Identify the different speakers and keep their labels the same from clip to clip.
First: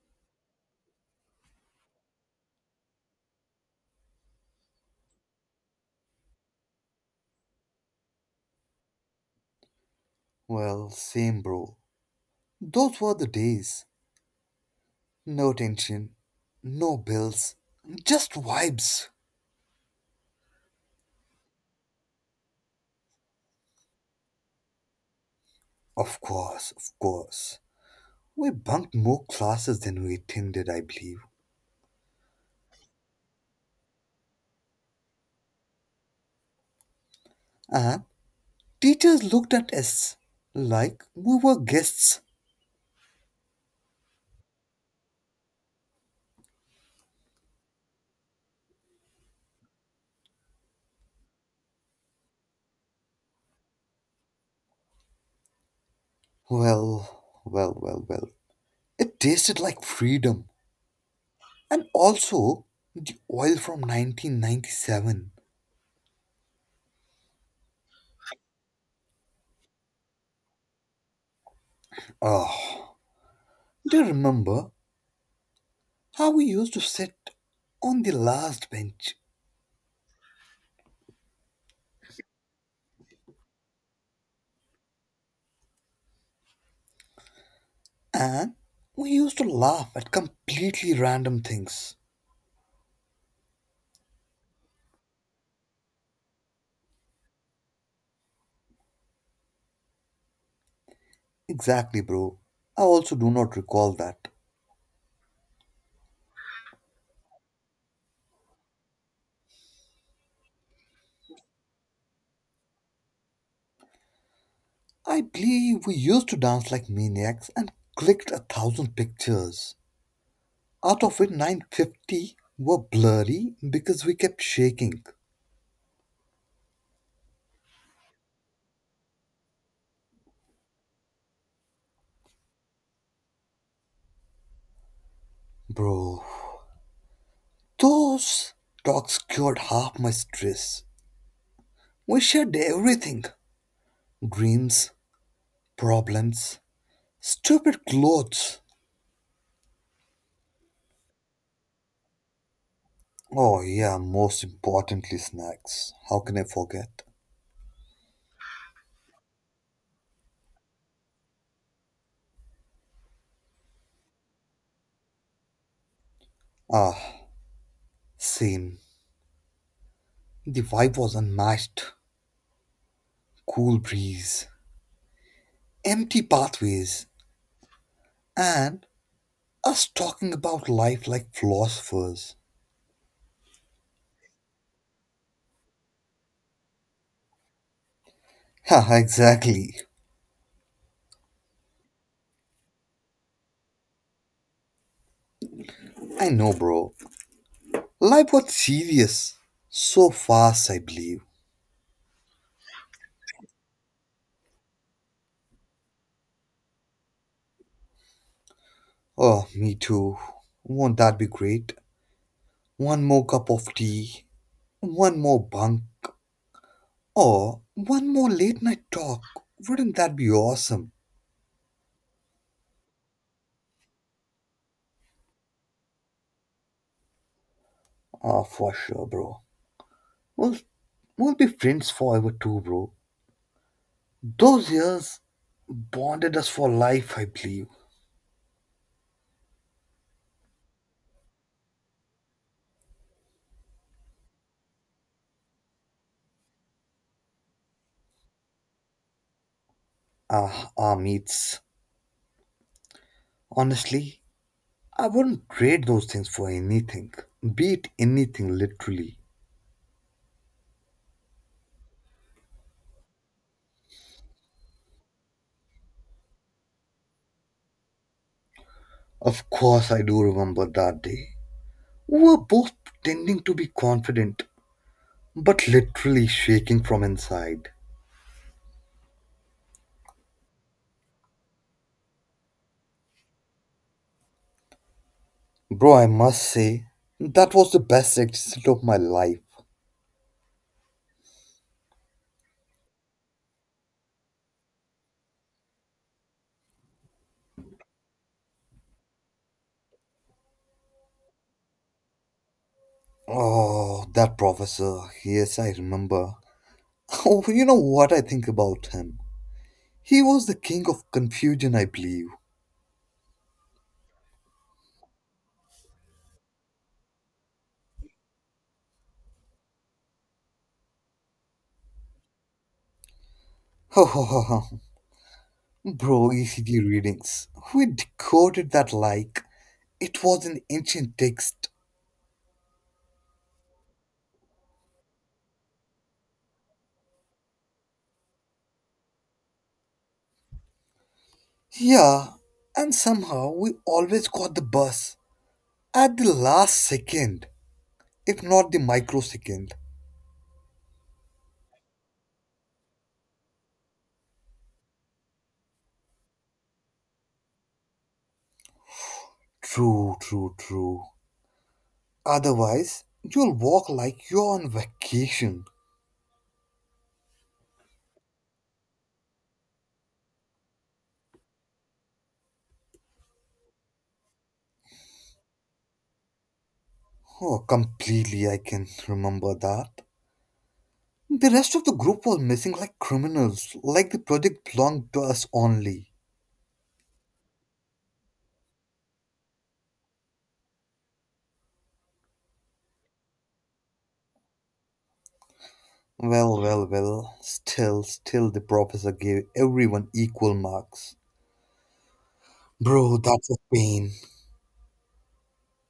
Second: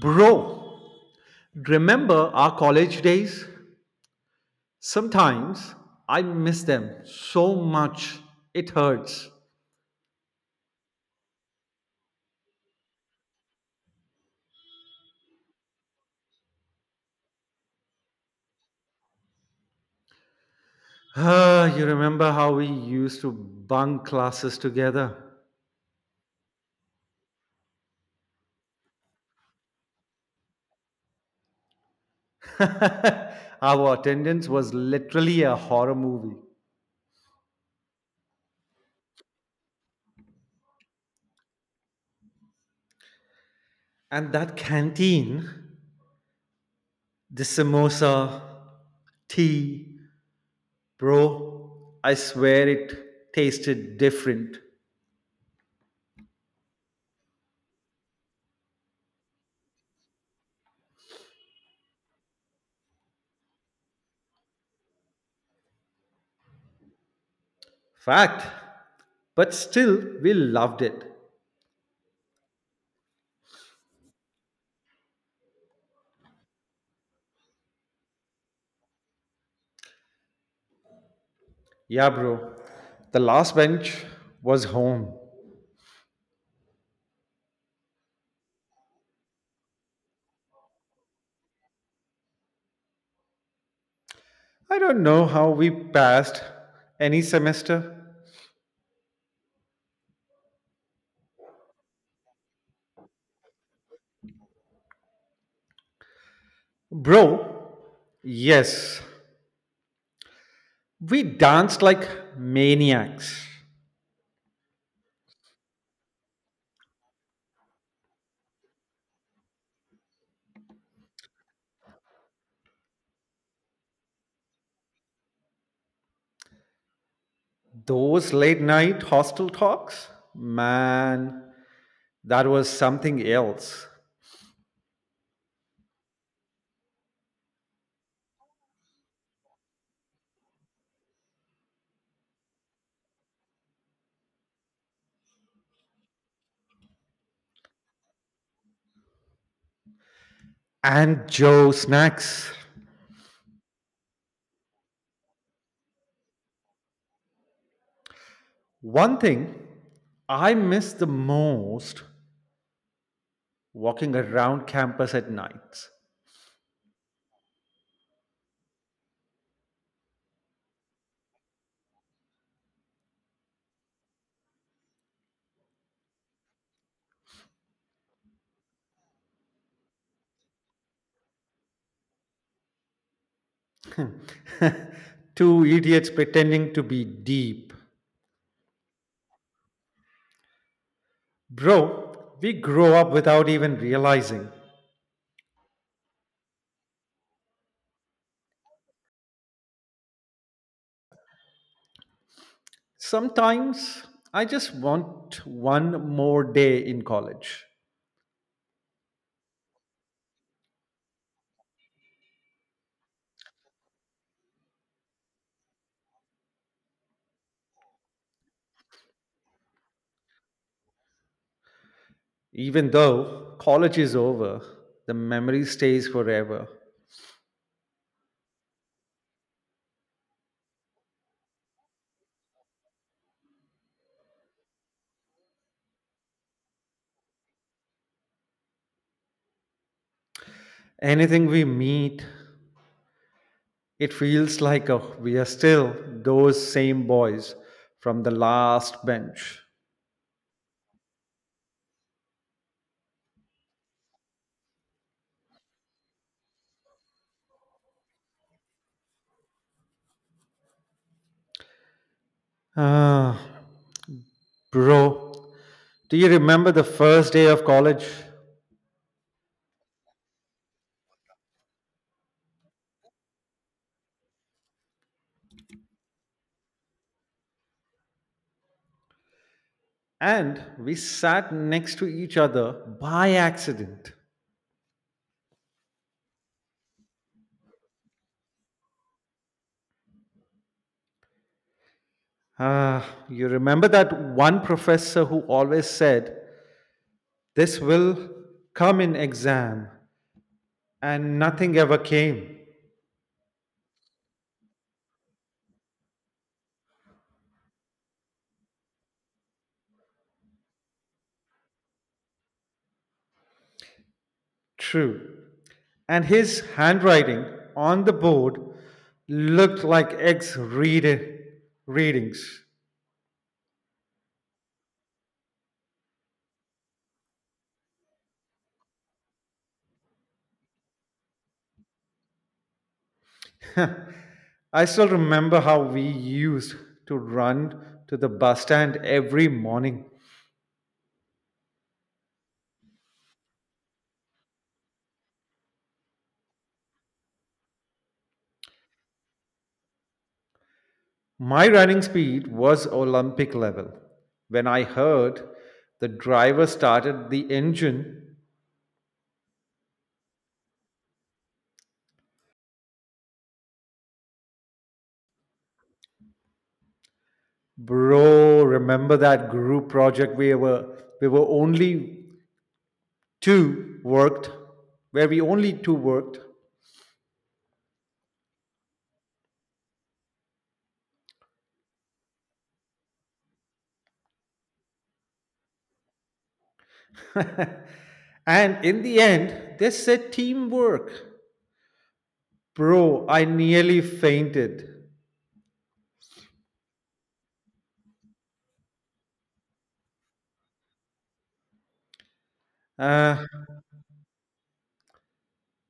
Speaker 1: Bro, remember our college days? Sometimes I miss them so much, it hurts.
Speaker 2: Well, same, bro. Those were the days. No tension, no bills, just vibes.
Speaker 1: Ah, you remember how we used to bunk classes together?
Speaker 2: Of course, of course. We bunked more classes than we attended, I believe.
Speaker 1: Our attendance was literally a horror movie.
Speaker 2: And teachers looked at us like we were guests.
Speaker 1: And that canteen, the samosa, tea, bro, I swear it tasted different.
Speaker 2: Well. It tasted like freedom. And also, the oil from 1997.
Speaker 1: Fact, but still, we loved it.
Speaker 2: Oh, do you remember how we used to sit on the last bench.
Speaker 1: Yeah, bro. The last bench was home.
Speaker 2: And we used to laugh at completely random things.
Speaker 1: I don't know how we passed any semester.
Speaker 2: Exactly, bro. I also do not recall that.
Speaker 1: Bro, yes, we danced like maniacs.
Speaker 2: I believe we used to dance like maniacs and clicked a thousand pictures. Out of it, 950 were blurry because we kept shaking.
Speaker 1: Those late night hostel talks, man, that was something else.
Speaker 2: Bro, those talks cured half my stress. We shared everything: dreams, problems, stupid clothes.
Speaker 1: And Joe snacks.
Speaker 2: Oh, yeah, most importantly, snacks. How can I forget?
Speaker 1: One thing I miss the most, walking around campus at nights.
Speaker 2: Ah, same. The vibe was unmatched. Cool breeze, empty pathways, and us talking about life like philosophers.
Speaker 1: Two idiots pretending to be deep.
Speaker 2: Haha, exactly.
Speaker 1: Bro, we grow up without even realizing.
Speaker 2: I know, bro. Life was serious. So fast, I believe.
Speaker 1: Sometimes I just want one more day in college.
Speaker 2: Oh, me too. Won't that be great? One more cup of tea, one more bunk, or one more late night talk. Wouldn't that be awesome?
Speaker 1: Even though college is over, the memory stays forever.
Speaker 2: Ah, for sure, bro. We'll, we'll be friends forever too, bro. Those years bonded us for life, I believe.
Speaker 1: Anything we meet, it feels like we are still those same boys from the last bench.
Speaker 2: Ah, our meets. Honestly, I wouldn't trade those things for anything. Be it anything, literally.
Speaker 1: Ah, bro, do you remember the first day of college?
Speaker 2: Of course, I do remember that day. We were both pretending to be confident, but literally shaking from inside.
Speaker 1: And we sat next to each other by accident.
Speaker 2: Bro, I must say, that was the best exit of my life.
Speaker 1: Ah, you remember that one professor who always said, "This will come in exam," and nothing ever came.
Speaker 2: Oh, that professor. Yes, I remember. Oh, you know what I think about him? He was the king of confusion, I believe.
Speaker 1: True. And his handwriting on the board looked like ex readings.
Speaker 2: Bro, ECG readings. We decoded that like it was an ancient text.
Speaker 1: I still remember how we used to run to the bus stand every morning.
Speaker 2: Yeah, and somehow we always got the bus at the last second, if not the microsecond.
Speaker 1: My running speed was Olympic level when I heard the driver started the engine.
Speaker 2: True. Otherwise, you'll walk like you're on vacation.
Speaker 1: Bro, remember that group project we were only two worked, where we only two worked?
Speaker 2: Oh, completely, I can remember that. The rest of the group was missing like criminals, like the project belonged to us only.
Speaker 1: And in the end, they said teamwork. Bro, I nearly fainted.
Speaker 2: Well, still the professor gave everyone equal marks. Bro,
Speaker 1: Uh,
Speaker 2: that's a pain.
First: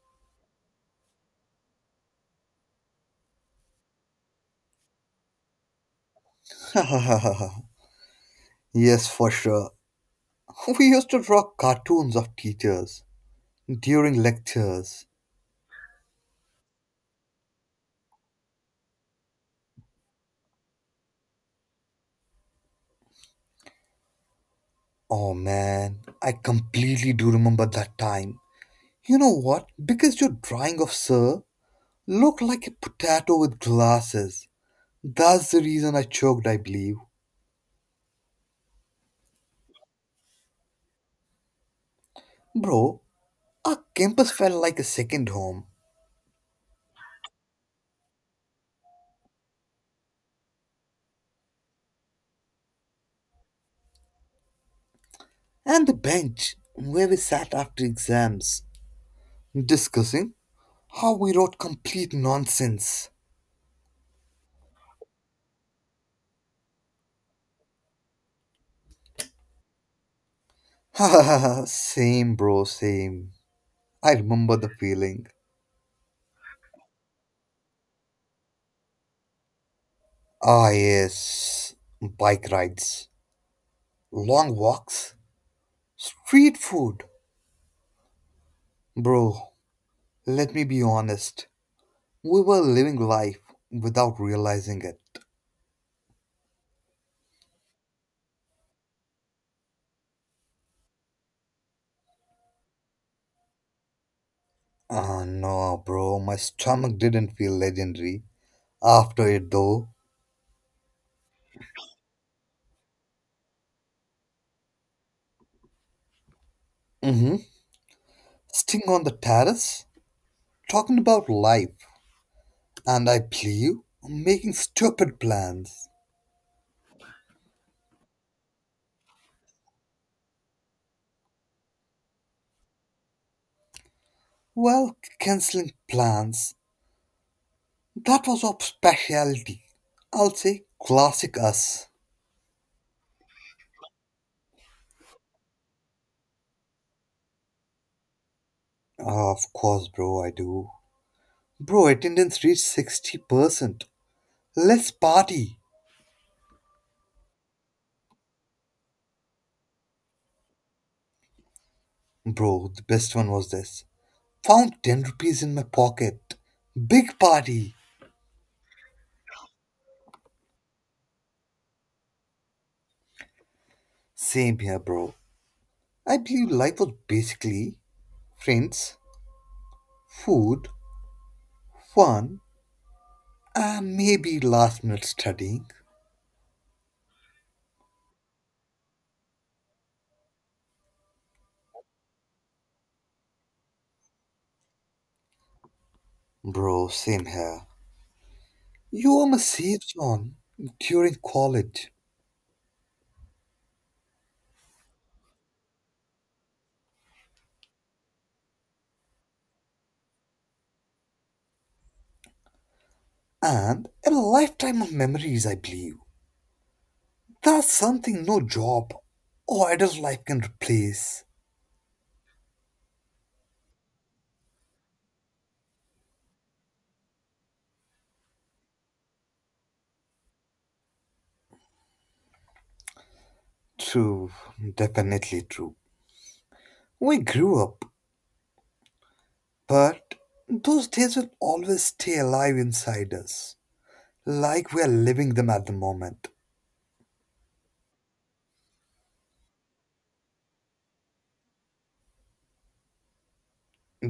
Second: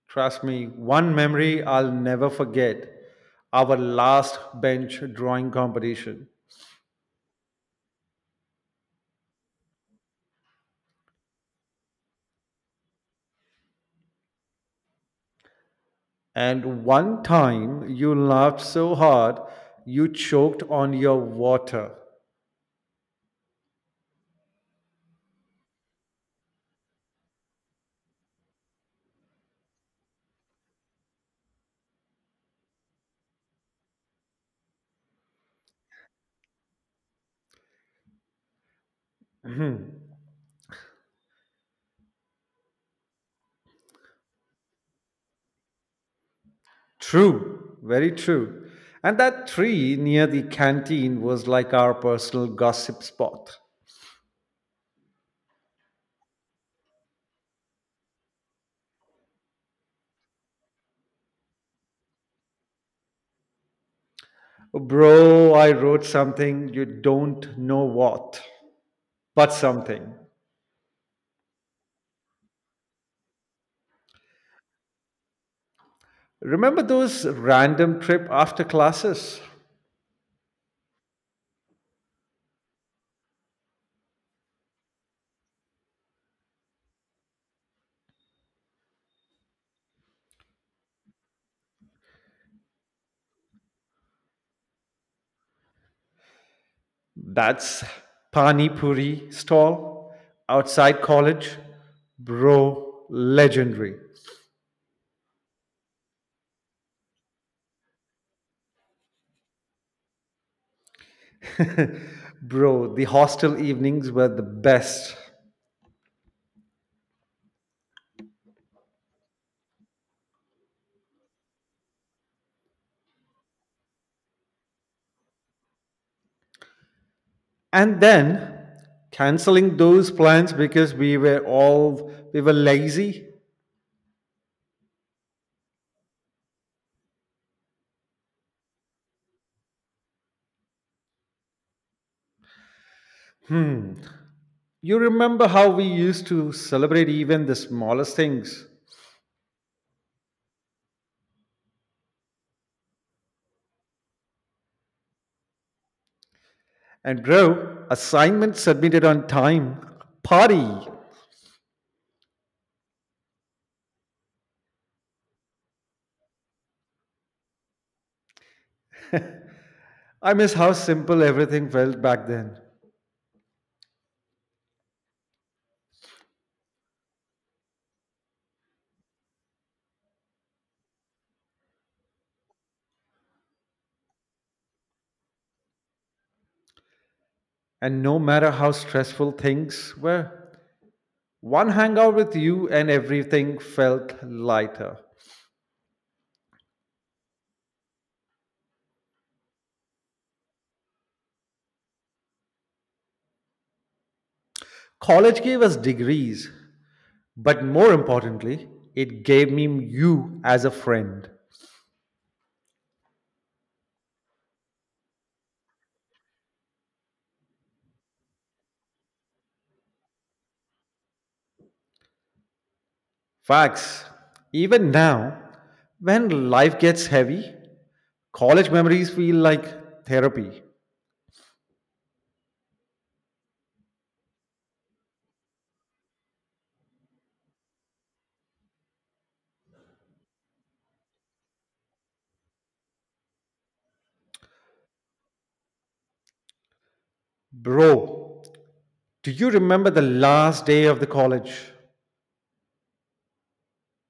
Speaker 1: Trust me, one memory I'll never forget. Our last bench drawing competition.
Speaker 2: Yes, for sure. We used to draw cartoons of teachers during lectures.
Speaker 1: And one time you laughed so hard you choked on your water.
Speaker 2: Oh man, I completely do remember that time. You know what? Because your drawing of Sir looked like a potato with glasses. That's the reason I choked, I believe. Bro, our campus felt like a second home.
Speaker 1: True, very true. And that tree near the canteen was like our personal gossip spot.
Speaker 2: And the bench where we sat after exams, discussing how we wrote complete nonsense.
Speaker 1: Bro, I wrote something, you don't know what, but something.
Speaker 2: Same, bro, same. I remember the feeling.
Speaker 1: Remember those random trip after classes?
Speaker 2: Ah, yes. Bike rides, long walks, street food. Bro, let me be honest. We were living life without realizing it.
Speaker 1: That's Pani Puri stall outside college. Bro, legendary.
Speaker 2: Ah, no, bro, my stomach didn't feel legendary after it, though.
Speaker 1: Bro, the hostel evenings were the best.
Speaker 2: Mm-hmm. Sting on the terrace, talking about life, and I believe making stupid plans.
Speaker 1: And then canceling those plans because we were lazy.
Speaker 2: Well, cancelling plans, that was our specialty. I'll say classic us.
Speaker 1: hmm you remember how we used to celebrate even the smallest things?
Speaker 2: Ah, of course, bro, I do. Bro, attendance reached 60%. Let's party.
Speaker 1: And bro, assignment submitted on time, party.
Speaker 2: Bro, the best one was this. Found 10 rupees in my pocket. Big party.
Speaker 1: I miss how simple everything felt back then.
Speaker 2: Same here, bro. I believe life was basically friends, food, fun, and maybe last minute studying.
Speaker 1: And no matter how stressful things were, one hangout with you and everything felt lighter.
Speaker 2: Bro, same here. You were my safe zone during college,
Speaker 1: College gave us degrees, but more importantly, it gave me you as a friend.
Speaker 2: and a lifetime of memories, I believe. That's something no job or adult life can replace.
Speaker 1: Facts. Even now, when life gets heavy, college memories feel like therapy.
Speaker 2: True, definitely true. We grew up, but those days will always stay alive inside us, like we are living them at the moment.
Speaker 1: Bro, do you remember the last day of the college?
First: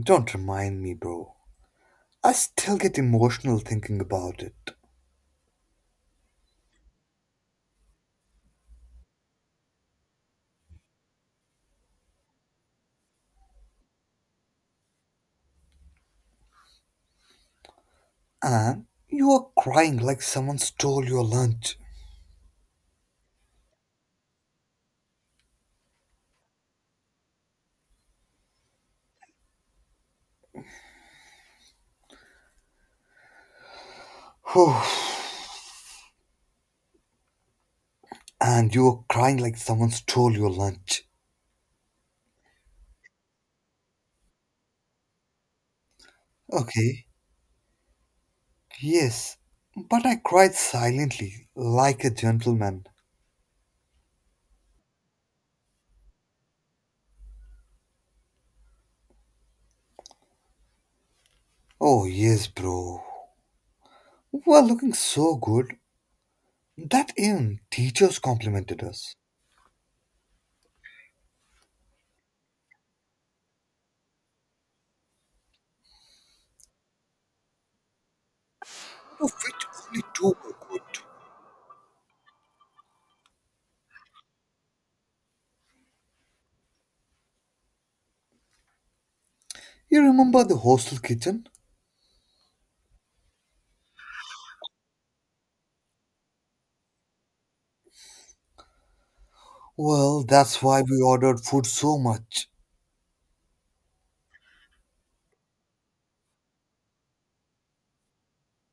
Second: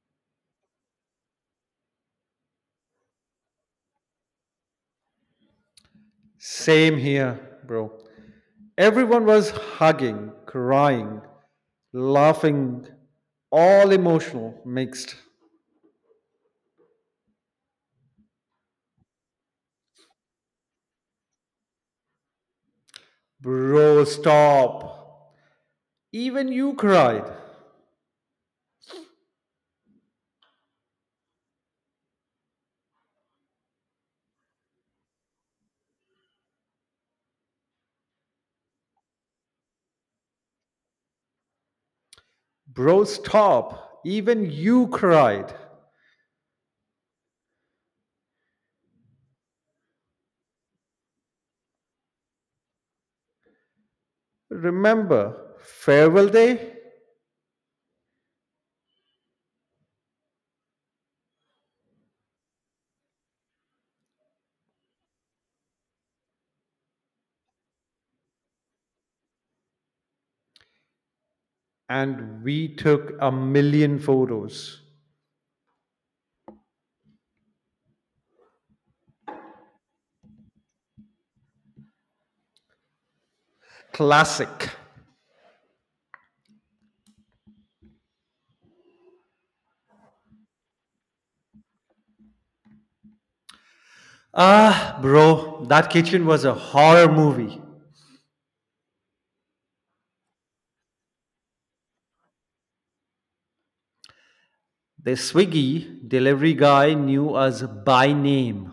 Speaker 2: Don't remind me, bro. I still get emotional thinking about it.
Speaker 1: Same here, bro. Everyone was hugging, crying, laughing, all emotional, mixed.
Speaker 2: And you are crying like someone stole your lunch.
Speaker 1: Bro, stop. Even you cried.
Speaker 2: Whew. And you were crying like someone stole your lunch.
Speaker 1: Bro, stop. Even you cried.
Speaker 2: Okay, yes. But I cried silently, like a gentleman.
Speaker 1: Remember, farewell day?
Speaker 2: Oh, yes, bro. We were looking so good that even teachers complimented us.
Speaker 1: And we took a million photos.
Speaker 2: To fit only two were good.
Speaker 1: Classic.
Speaker 2: You remember the hostel kitchen?
Speaker 1: Ah, bro, that kitchen was a horror movie.
Speaker 2: Well, that's why we ordered food so much.
Speaker 1: The Swiggy delivery guy knew us by name.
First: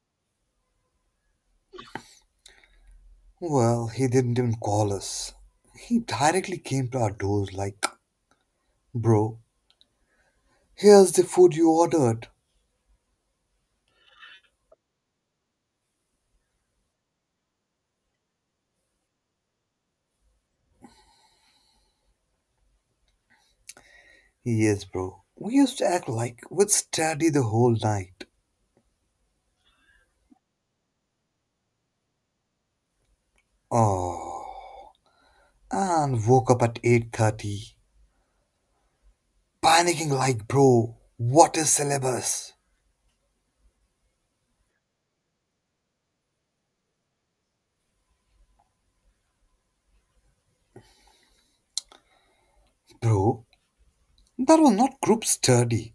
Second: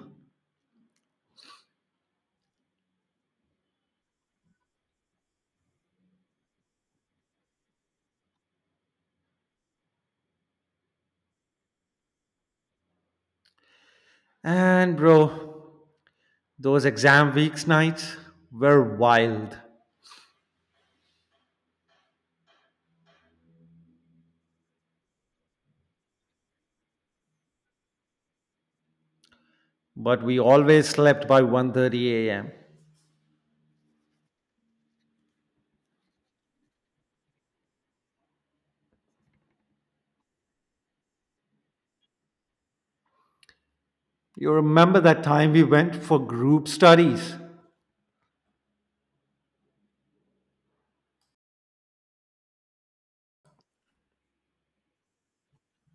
Speaker 2: Well, he didn't even call us. He directly came to our doors like, "Bro, here's the food you ordered."
Speaker 1: And, bro, those exam weeks nights were wild.
Speaker 2: Yes, bro. We used to act like we'd study the whole night.
Speaker 1: But we always slept by 1:30 a.m.
Speaker 2: Oh. And woke up at 8:30, panicking like, "Bro, what is syllabus?"
Speaker 1: You remember that time we went for group studies?
Speaker 2: Bro, that was not group study.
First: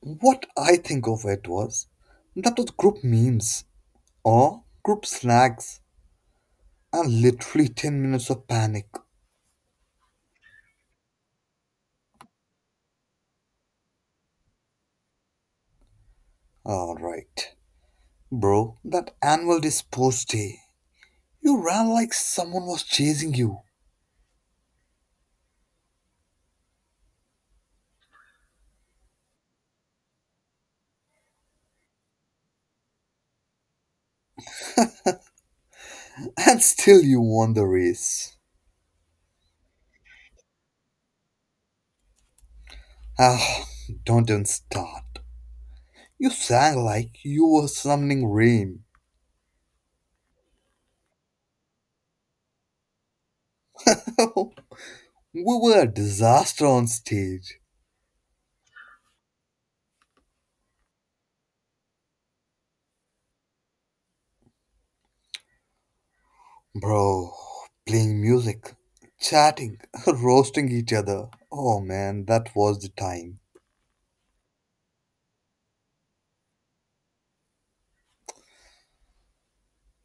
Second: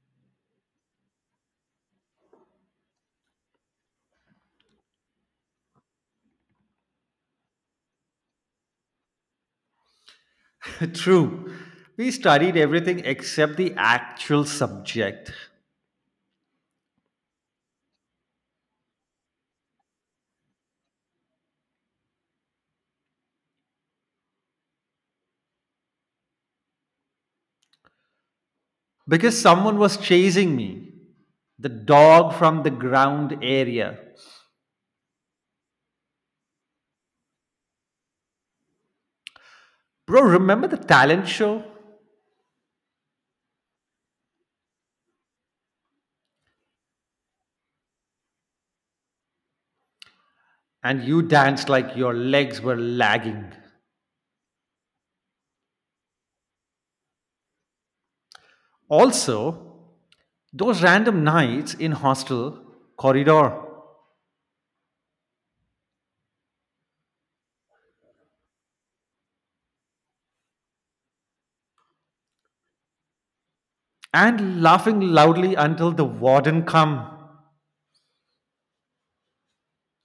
Speaker 2: What I think of it was that was group memes or group snags and literally 10 minutes of panic.
Speaker 1: True. We studied everything except the actual subject.
Speaker 2: Alright, bro, that annual day sports day. You ran like someone was chasing you
Speaker 1: Because someone was chasing me. The dog from the ground area.
Speaker 2: and still you won the race.
Speaker 1: Bro, remember the talent show?
Speaker 2: Ah, don't even start. You sang like you were summoning rain.
Speaker 1: And you danced like your legs were lagging.
Speaker 2: We were a disaster on stage.
Speaker 1: Also, those random nights in hostel corridor
Speaker 2: Bro, playing music, chatting, roasting each other. Oh man, that was the time.
Speaker 1: and laughing loudly until the warden come.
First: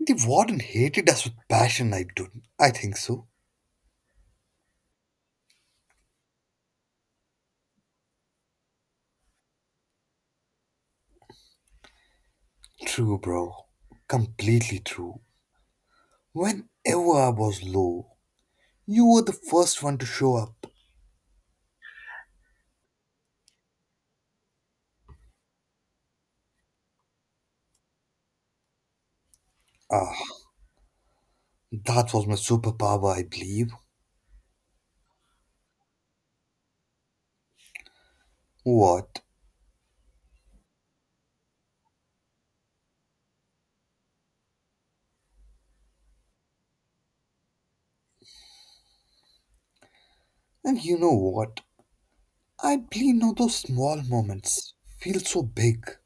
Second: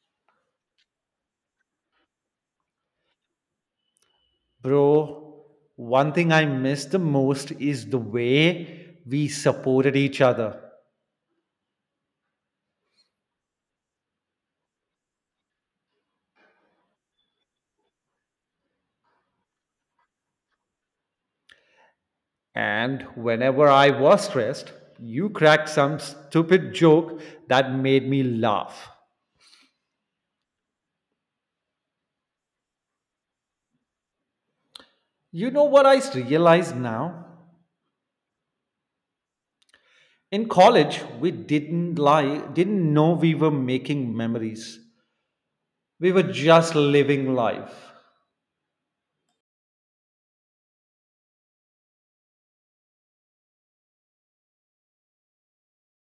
Speaker 2: The warden hated us with passion, I do. I think so.
Speaker 1: Bro, one thing I miss the most is the way we supported each other.
Speaker 2: True, bro. Completely true. Whenever I was low, you were the first one to show up.
Speaker 1: And whenever I was stressed, you cracked some stupid joke that made me laugh.
Speaker 2: Ah, that was my superpower, I believe.
Speaker 1: You know what I realize now?
Speaker 2: What?
Speaker 1: In college, we didn't lie, didn't know we were making memories. We were just living life.
Speaker 2: And you know what? I believe now those small moments feel so big.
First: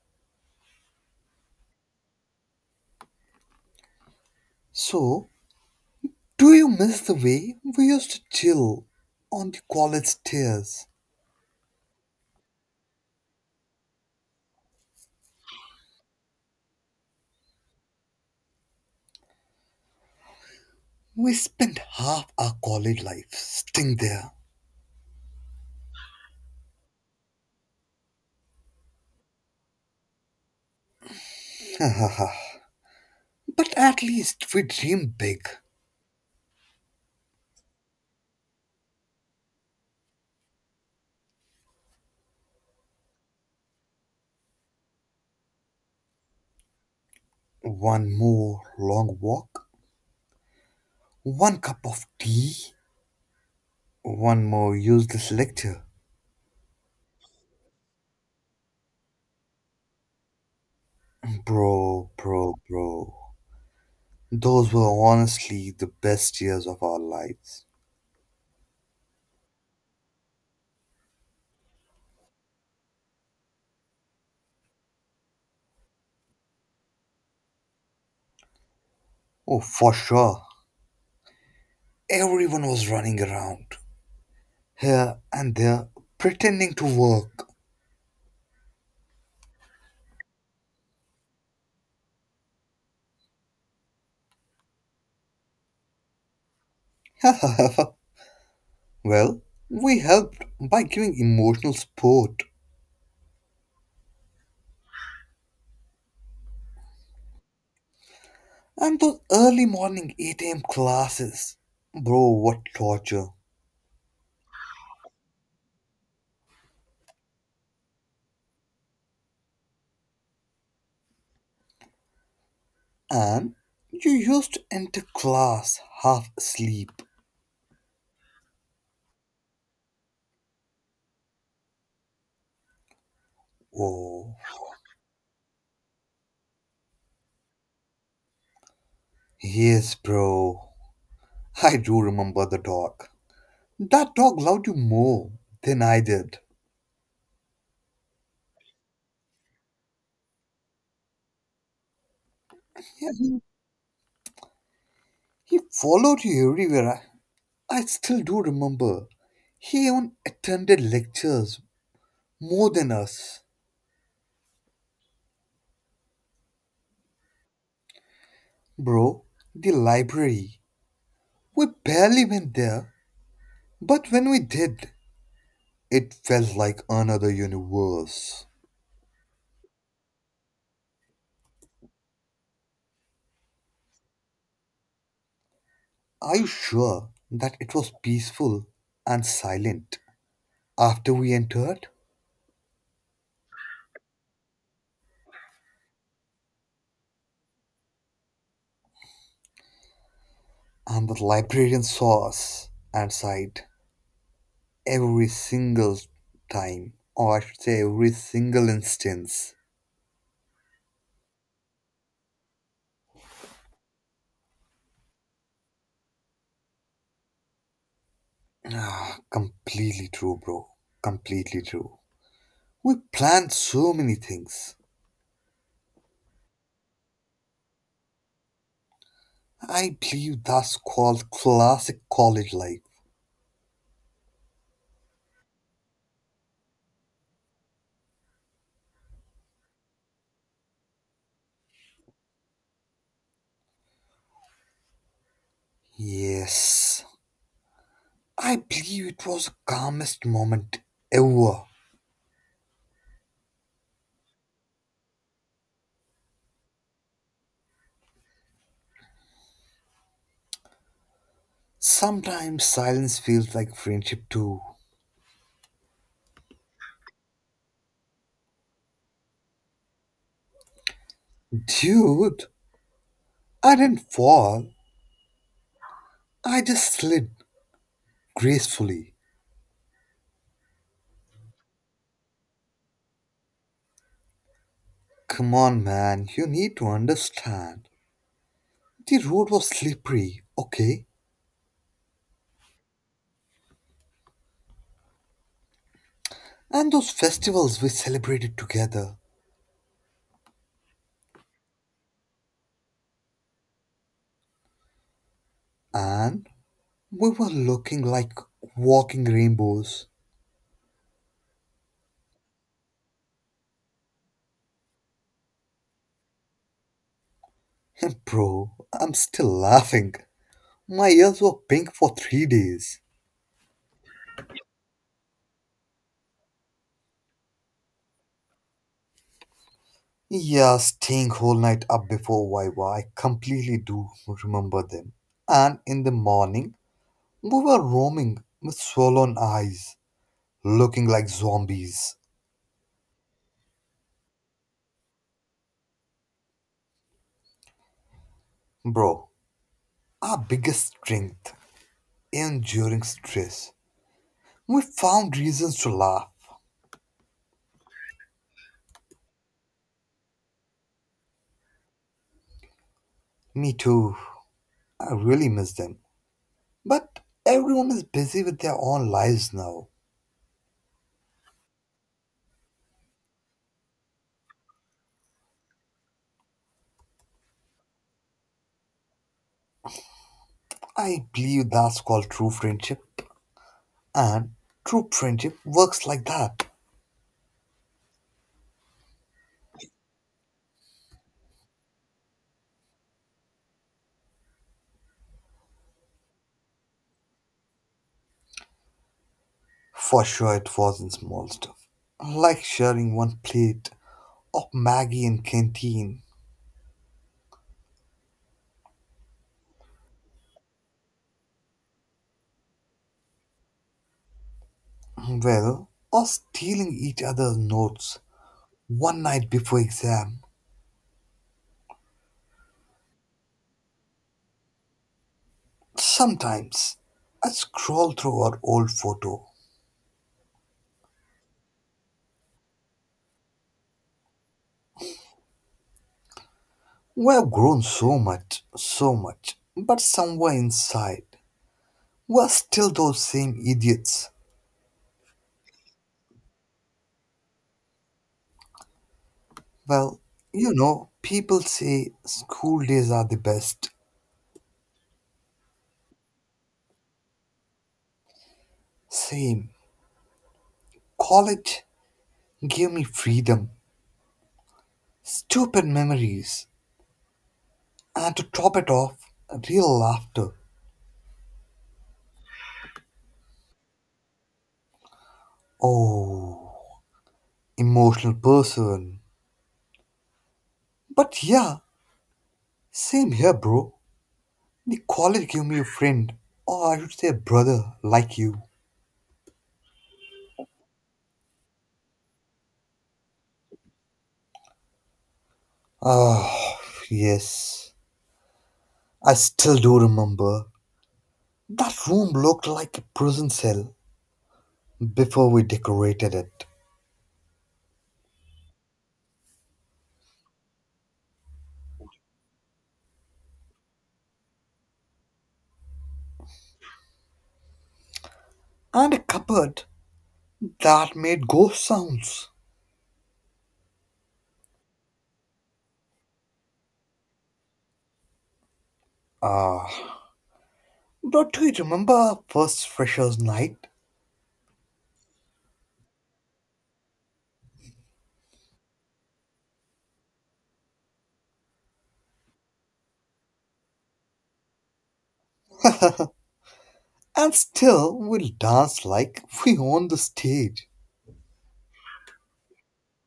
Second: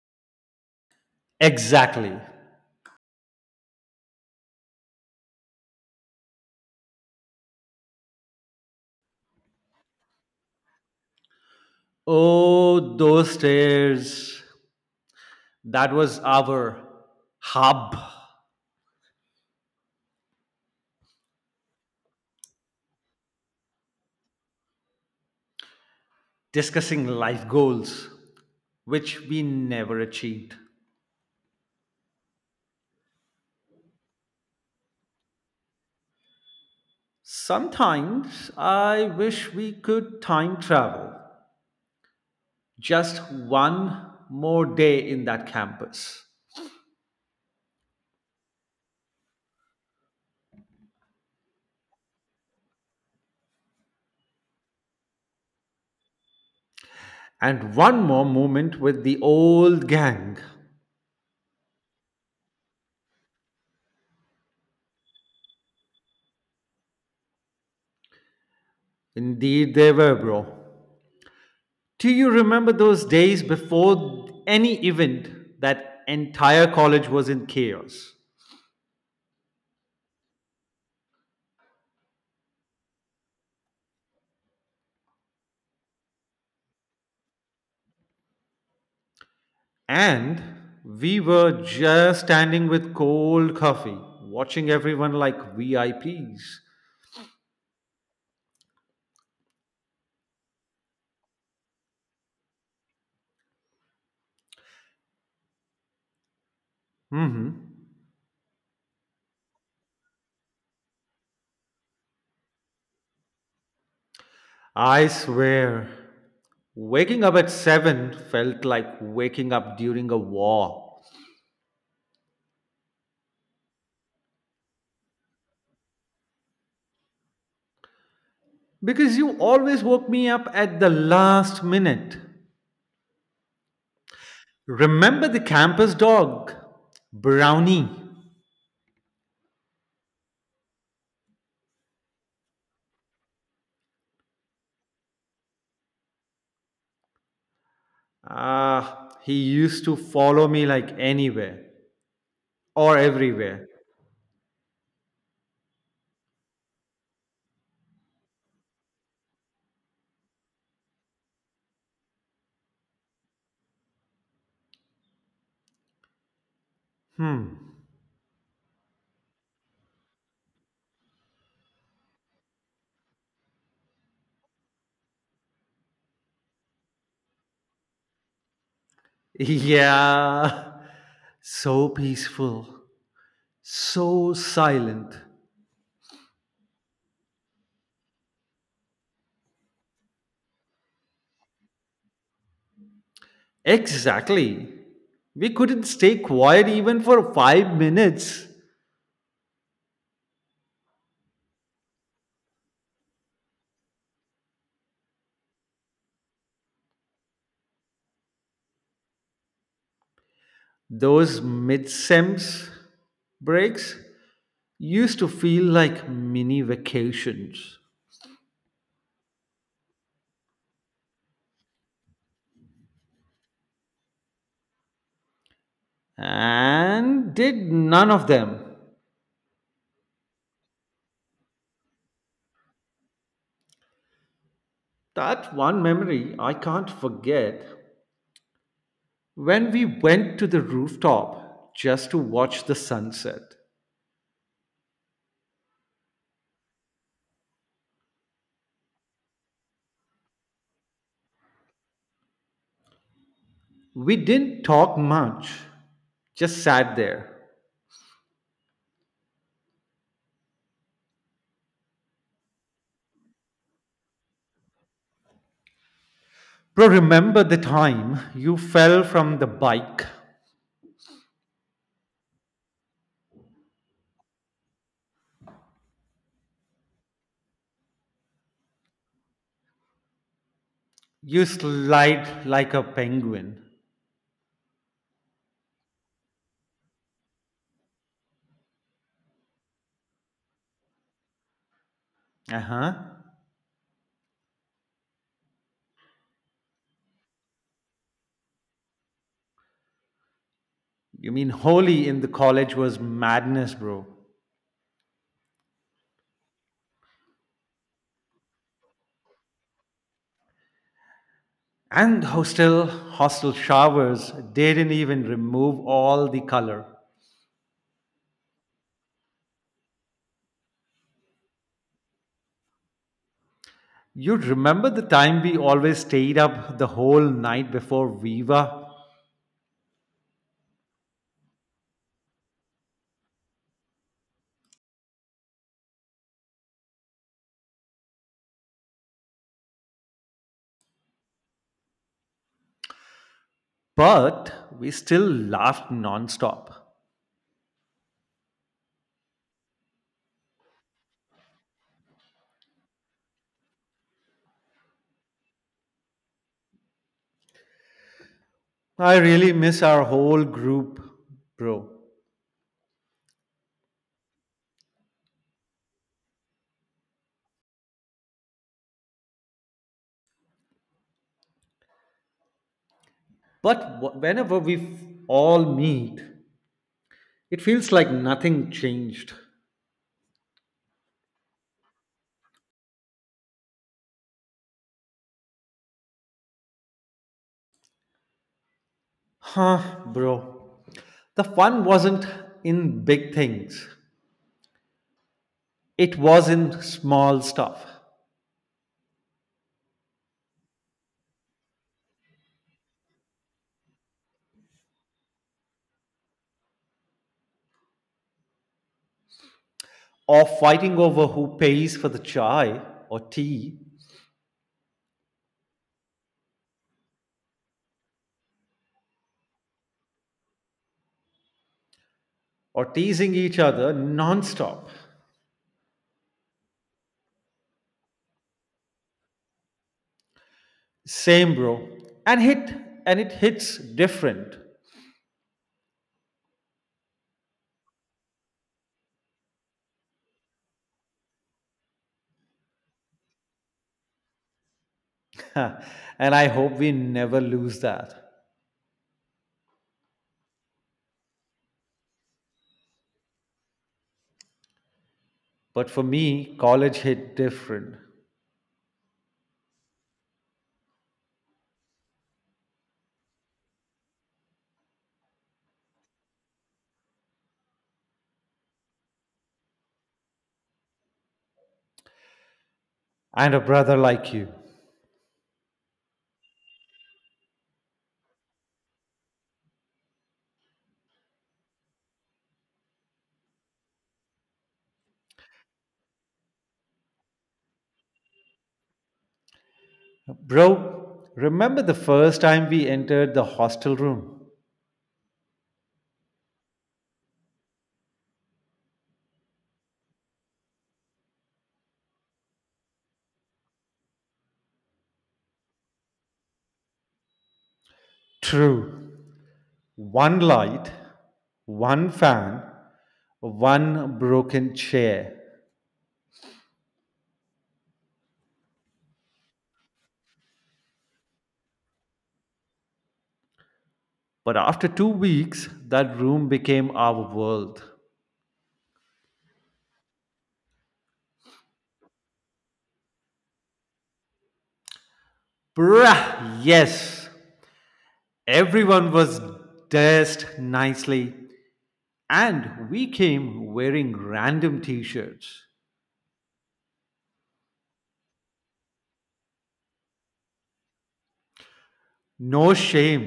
Speaker 1: Exactly.
Speaker 2: So, do you miss the way we used to chill on the college stairs?
Speaker 1: Oh, those stairs. That was our hub,
Speaker 2: We spent half our college life sitting there.
Speaker 1: discussing life goals, which we never achieved.
Speaker 2: But at least we dreamed big.
Speaker 1: Sometimes I wish we could time travel, just one more day in that campus
Speaker 2: One more long walk, one cup of tea, one more useless lecture.
Speaker 1: and one more moment with the old gang.
Speaker 2: Bro. Those were honestly the best years of our lives.
Speaker 1: Indeed, they were, bro. Do you remember those days before any event that entire college was in chaos?
Speaker 2: Oh, for sure. Everyone was running around, here and there, pretending to work.
Speaker 1: And we were just standing with cold coffee, watching everyone like VIPs.
Speaker 2: Well, we helped by giving emotional support.
Speaker 1: hmm
Speaker 2: And those early morning 8 a.m. classes. Bro, what torture.
Speaker 1: I swear, waking up at 7 felt like waking up during a war.
Speaker 2: And you used to enter class half asleep.
Speaker 1: Because you always woke me up at the last minute.
Speaker 2: Oh,
Speaker 1: Remember the campus dog, Brownie?
Speaker 2: yes, bro. I do remember the dog. That dog loved you more than I did.
Speaker 1: Ah, he used to follow me like anywhere or
Speaker 2: Yeah, he,
Speaker 1: everywhere.
Speaker 2: he followed you everywhere. I still do remember. He even attended lectures more than us. Bro, the library. We barely went there, but when we did, it felt like another universe.
Speaker 1: Yeah, so peaceful, so silent.
Speaker 2: Are you sure that it was peaceful and silent? After we entered,
Speaker 1: Exactly. We couldn't stay quiet even for 5 minutes.
Speaker 2: and the librarian saw us and sighed every single time, or I should say, every single instance.
Speaker 1: Those midsems breaks used to feel like mini vacations,
Speaker 2: Ah, completely true, bro. Completely true. We planned so many things.
Speaker 1: and did none of them.
Speaker 2: I believe that's called classic college life.
Speaker 1: That one memory I can't forget, when we went to the rooftop just to watch the sunset.
Speaker 2: Yes, I believe it was the calmest moment ever.
Speaker 1: We didn't talk much, just sat there.
Speaker 2: Sometimes silence feels like friendship too.
Speaker 1: Bro, remember the time you fell from the bike?
Speaker 2: Dude, I didn't fall, I just slid gracefully.
Speaker 1: You slide like a penguin.
Speaker 2: Come on, man, you need to understand. The road was slippery, okay?
Speaker 1: Uh huh.
Speaker 2: And those festivals we celebrated together.
Speaker 1: You mean holy in the college was madness, bro.
Speaker 2: And we were looking like walking rainbows.
Speaker 1: And hostel showers, they didn't even remove all the color.
Speaker 2: Bro, I'm still laughing. My ears were pink for 3 days.
Speaker 1: You remember the time we always stayed up the whole night before Viva,
Speaker 2: Yeah, staying whole night up before Viva, I completely do remember them. And in the morning, we were roaming with swollen eyes, looking like zombies.
Speaker 1: but we still laughed nonstop.
Speaker 2: Bro, our biggest strength, even during stress, we found reasons to laugh.
Speaker 1: I really miss our whole group, bro.
Speaker 2: Me too. I really miss them. But everyone is busy with their own lives now.
Speaker 1: But whenever we all meet, it feels like nothing changed.
Speaker 2: I believe that's called true friendship, and true friendship works like that.
Speaker 1: Huh, bro. The fun wasn't in big things, it was in small stuff.
Speaker 2: For sure, it was in small stuff, like sharing one plate of Maggie in canteen,
Speaker 1: Or fighting over who pays for the chai or tea,
Speaker 2: well, or stealing each other's notes one night before exam.
Speaker 1: or teasing each other nonstop.
Speaker 2: Sometimes I scroll through our old photo.
Speaker 1: Same, bro. And hit and it hits different.
Speaker 2: We have grown so much, but somewhere inside, we're still those same idiots.
Speaker 1: And I hope we never lose that.
Speaker 2: Well, you know, people say school days are the best.
Speaker 1: But for me, college hit different.
Speaker 2: Same. College gave me freedom, stupid memories, and to top it off, real laughter.
Speaker 1: And a brother like you.
Speaker 2: Oh, emotional person. But yeah, same here, bro. The college gave me a friend, or I should say a brother like you.
Speaker 1: Bro, remember the first time we entered the hostel room?
Speaker 2: Ah, yes. I still do remember. That room looked like a prison cell before we decorated it.
Speaker 1: True. One light, one fan, one broken chair.
Speaker 2: And a cupboard that made ghost sounds.
Speaker 1: But after 2 weeks, that room became our world.
Speaker 2: Ah, don't you remember our first freshers' night?
Speaker 1: Bruh, yes. Everyone was dressed nicely. And we came wearing random t shirts.
Speaker 2: And still, we'll dance like we own the stage.
Speaker 1: No shame,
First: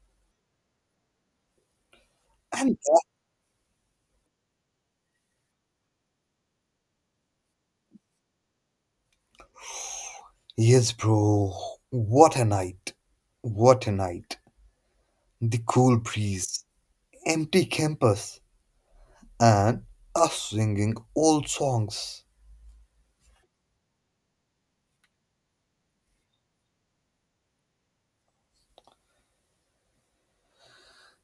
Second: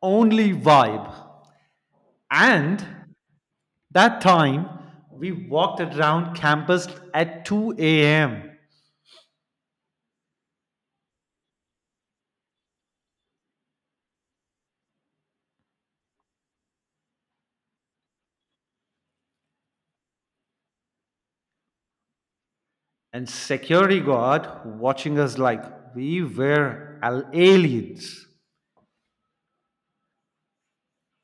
Speaker 1: only vibe.
Speaker 2: And
Speaker 1: And that time, we walked around campus at 2 a.m.
Speaker 2: yes, bro, what a night! What a night! The cool breeze, empty campus, and us singing old songs.
Speaker 1: and security guard watching us like we were aliens.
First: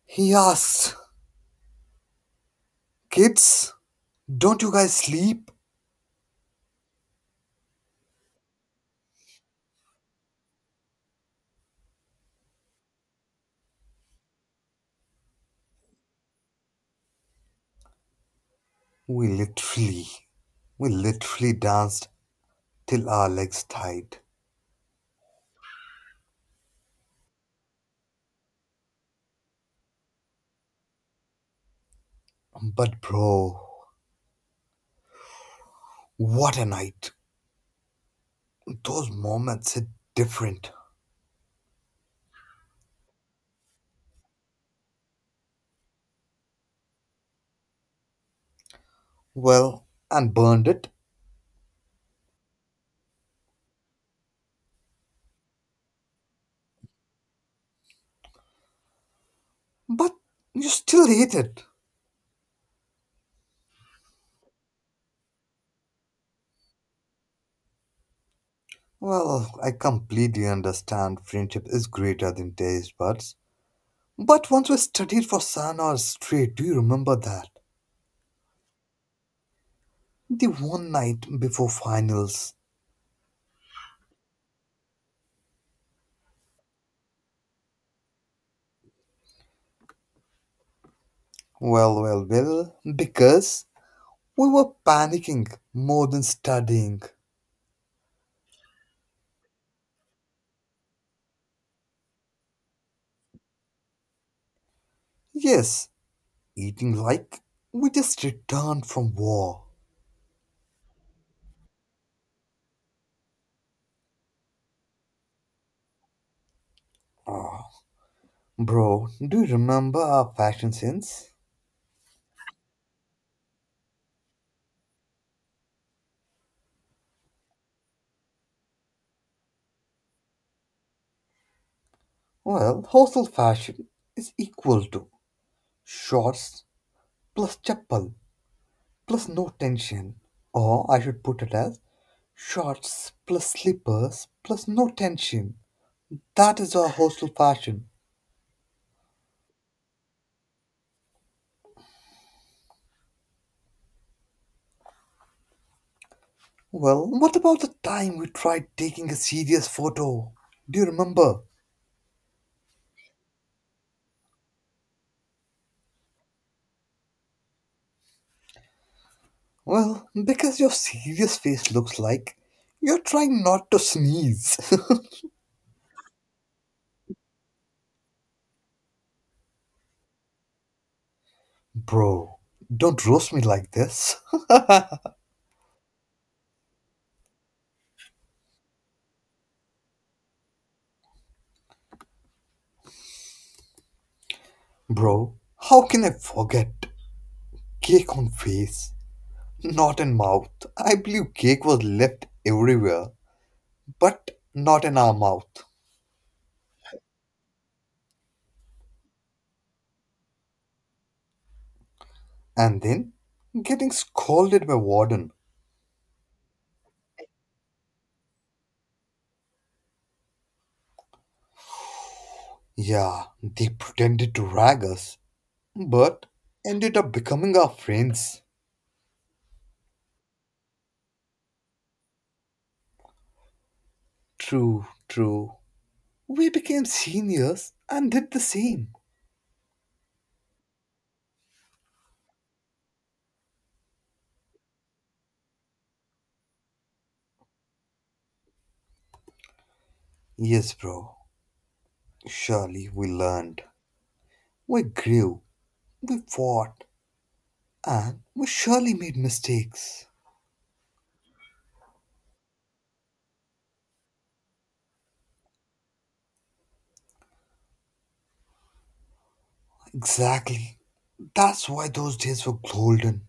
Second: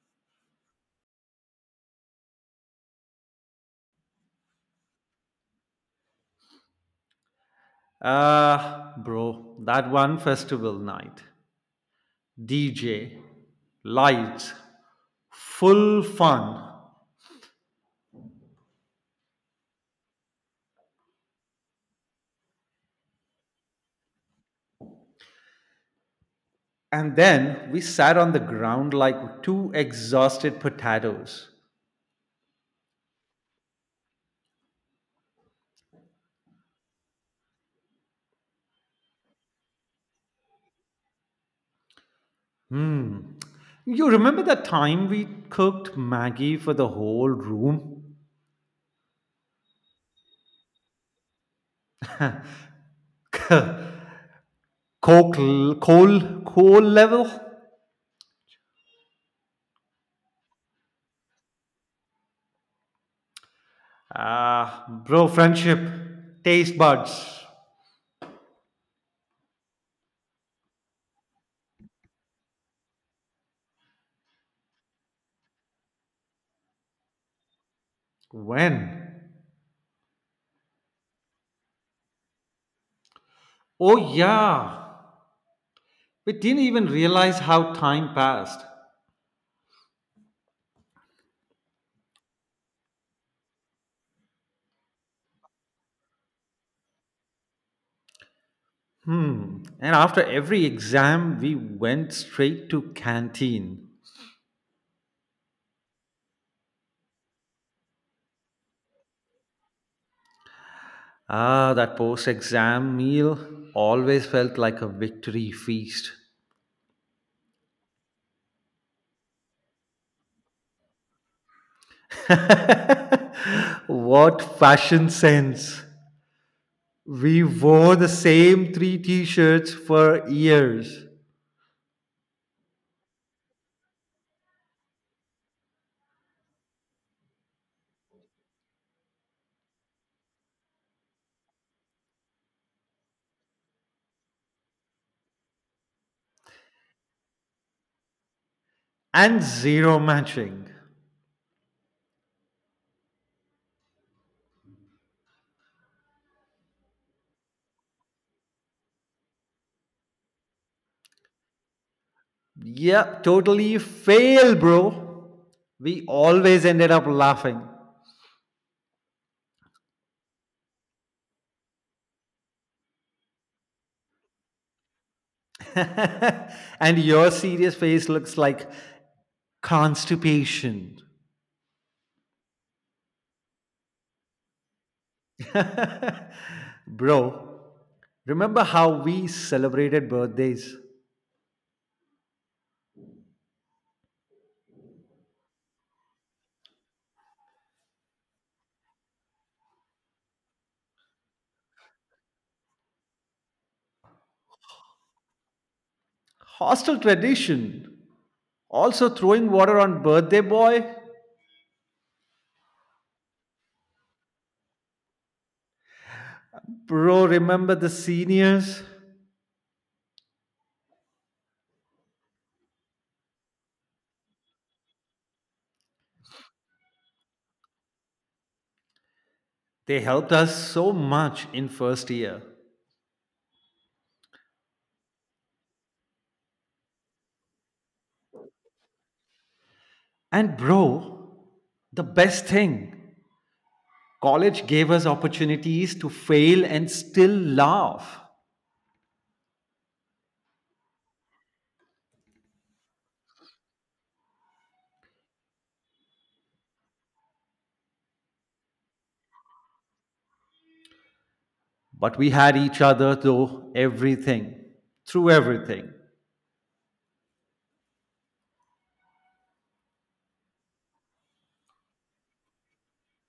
Speaker 2: He asks, "Kids, don't you guys sleep?"
Speaker 1: Ah, bro, that one festival night. DJ, lights, full fun.
Speaker 2: We literally, we literally danced till our legs tied.
Speaker 1: And then we sat on the ground like two exhausted potatoes.
Speaker 2: But, bro, what a night! Those moments hit different.
Speaker 1: You remember that time we cooked Maggie for the whole room?
Speaker 2: Well, and burned it,
Speaker 1: Coke, coal, coal level?
Speaker 2: but you still hate it.
Speaker 1: Ah, bro, friendship, taste buds.
Speaker 2: Well, I completely understand friendship is greater than taste buds. But once we studied for San or Street, do you remember that?
Speaker 1: When?
Speaker 2: The one night before finals.
Speaker 1: Oh, yeah. We didn't even realize how time passed.
Speaker 2: Well, because we were panicking more than studying.
Speaker 1: Hmm. And after every exam, we went straight to canteen.
Speaker 2: Yes, eating like we just returned from war.
Speaker 1: Ah, that post-exam meal always felt like a victory feast.
Speaker 2: Ah, bro, do you remember our fashion sense?
Speaker 1: What fashion sense! We wore the same three t-shirts for years
Speaker 2: Well, hostel fashion is equal to shorts plus chappal plus no tension. Or I should put it as shorts plus slippers plus no tension. That is our hostel fashion.
Speaker 1: and zero matching.
Speaker 2: Well, what about the time we tried taking a serious photo? Do you remember?
Speaker 1: Yep, totally fail, bro. We always ended up laughing.
Speaker 2: Well, because your serious face looks like you're trying not to sneeze.
Speaker 1: And your serious face looks like constipation.
Speaker 2: Bro, don't roast me like this.
Speaker 1: Bro, remember how we celebrated birthdays?
Speaker 2: Bro, how can I forget? Cake on face, not in mouth. I believe cake was left everywhere, but not in our mouth.
Speaker 1: Hostel tradition. Also throwing water on birthday boy?
Speaker 2: And then getting scolded by warden.
Speaker 1: Bro, remember the seniors?
Speaker 2: Yeah, they pretended to rag us, but ended up becoming our friends.
Speaker 1: They helped us so much in first year.
Speaker 2: True, true. We became seniors and did the same.
Speaker 1: And bro, the best thing, college gave us opportunities to fail and still laugh.
Speaker 2: Yes, bro. Surely we learned. We grew, we fought, and we surely made mistakes.
Speaker 1: But we had each other through everything, through everything.
Speaker 2: Exactly. That's why those days were golden.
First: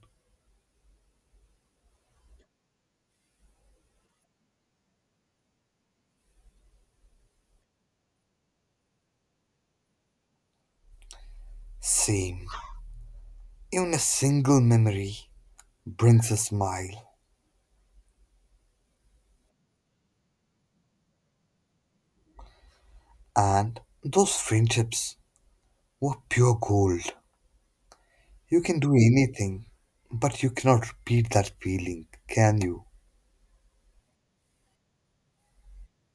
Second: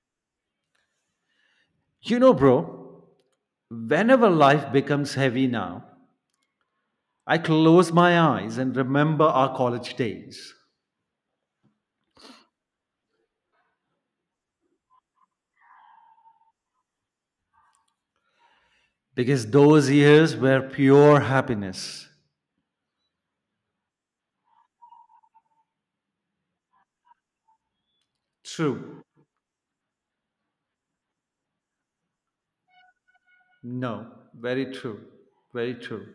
Speaker 1: You know, bro, whenever life becomes heavy now, I close my eyes and remember our college days.
Speaker 2: Same. Even a single memory brings a smile.
Speaker 1: Because those years were pure happiness.
Speaker 2: And those friendships were pure gold. You can do
Speaker 1: True.
Speaker 2: anything, but you cannot repeat that feeling, can you?
Speaker 1: No, very true. Very true.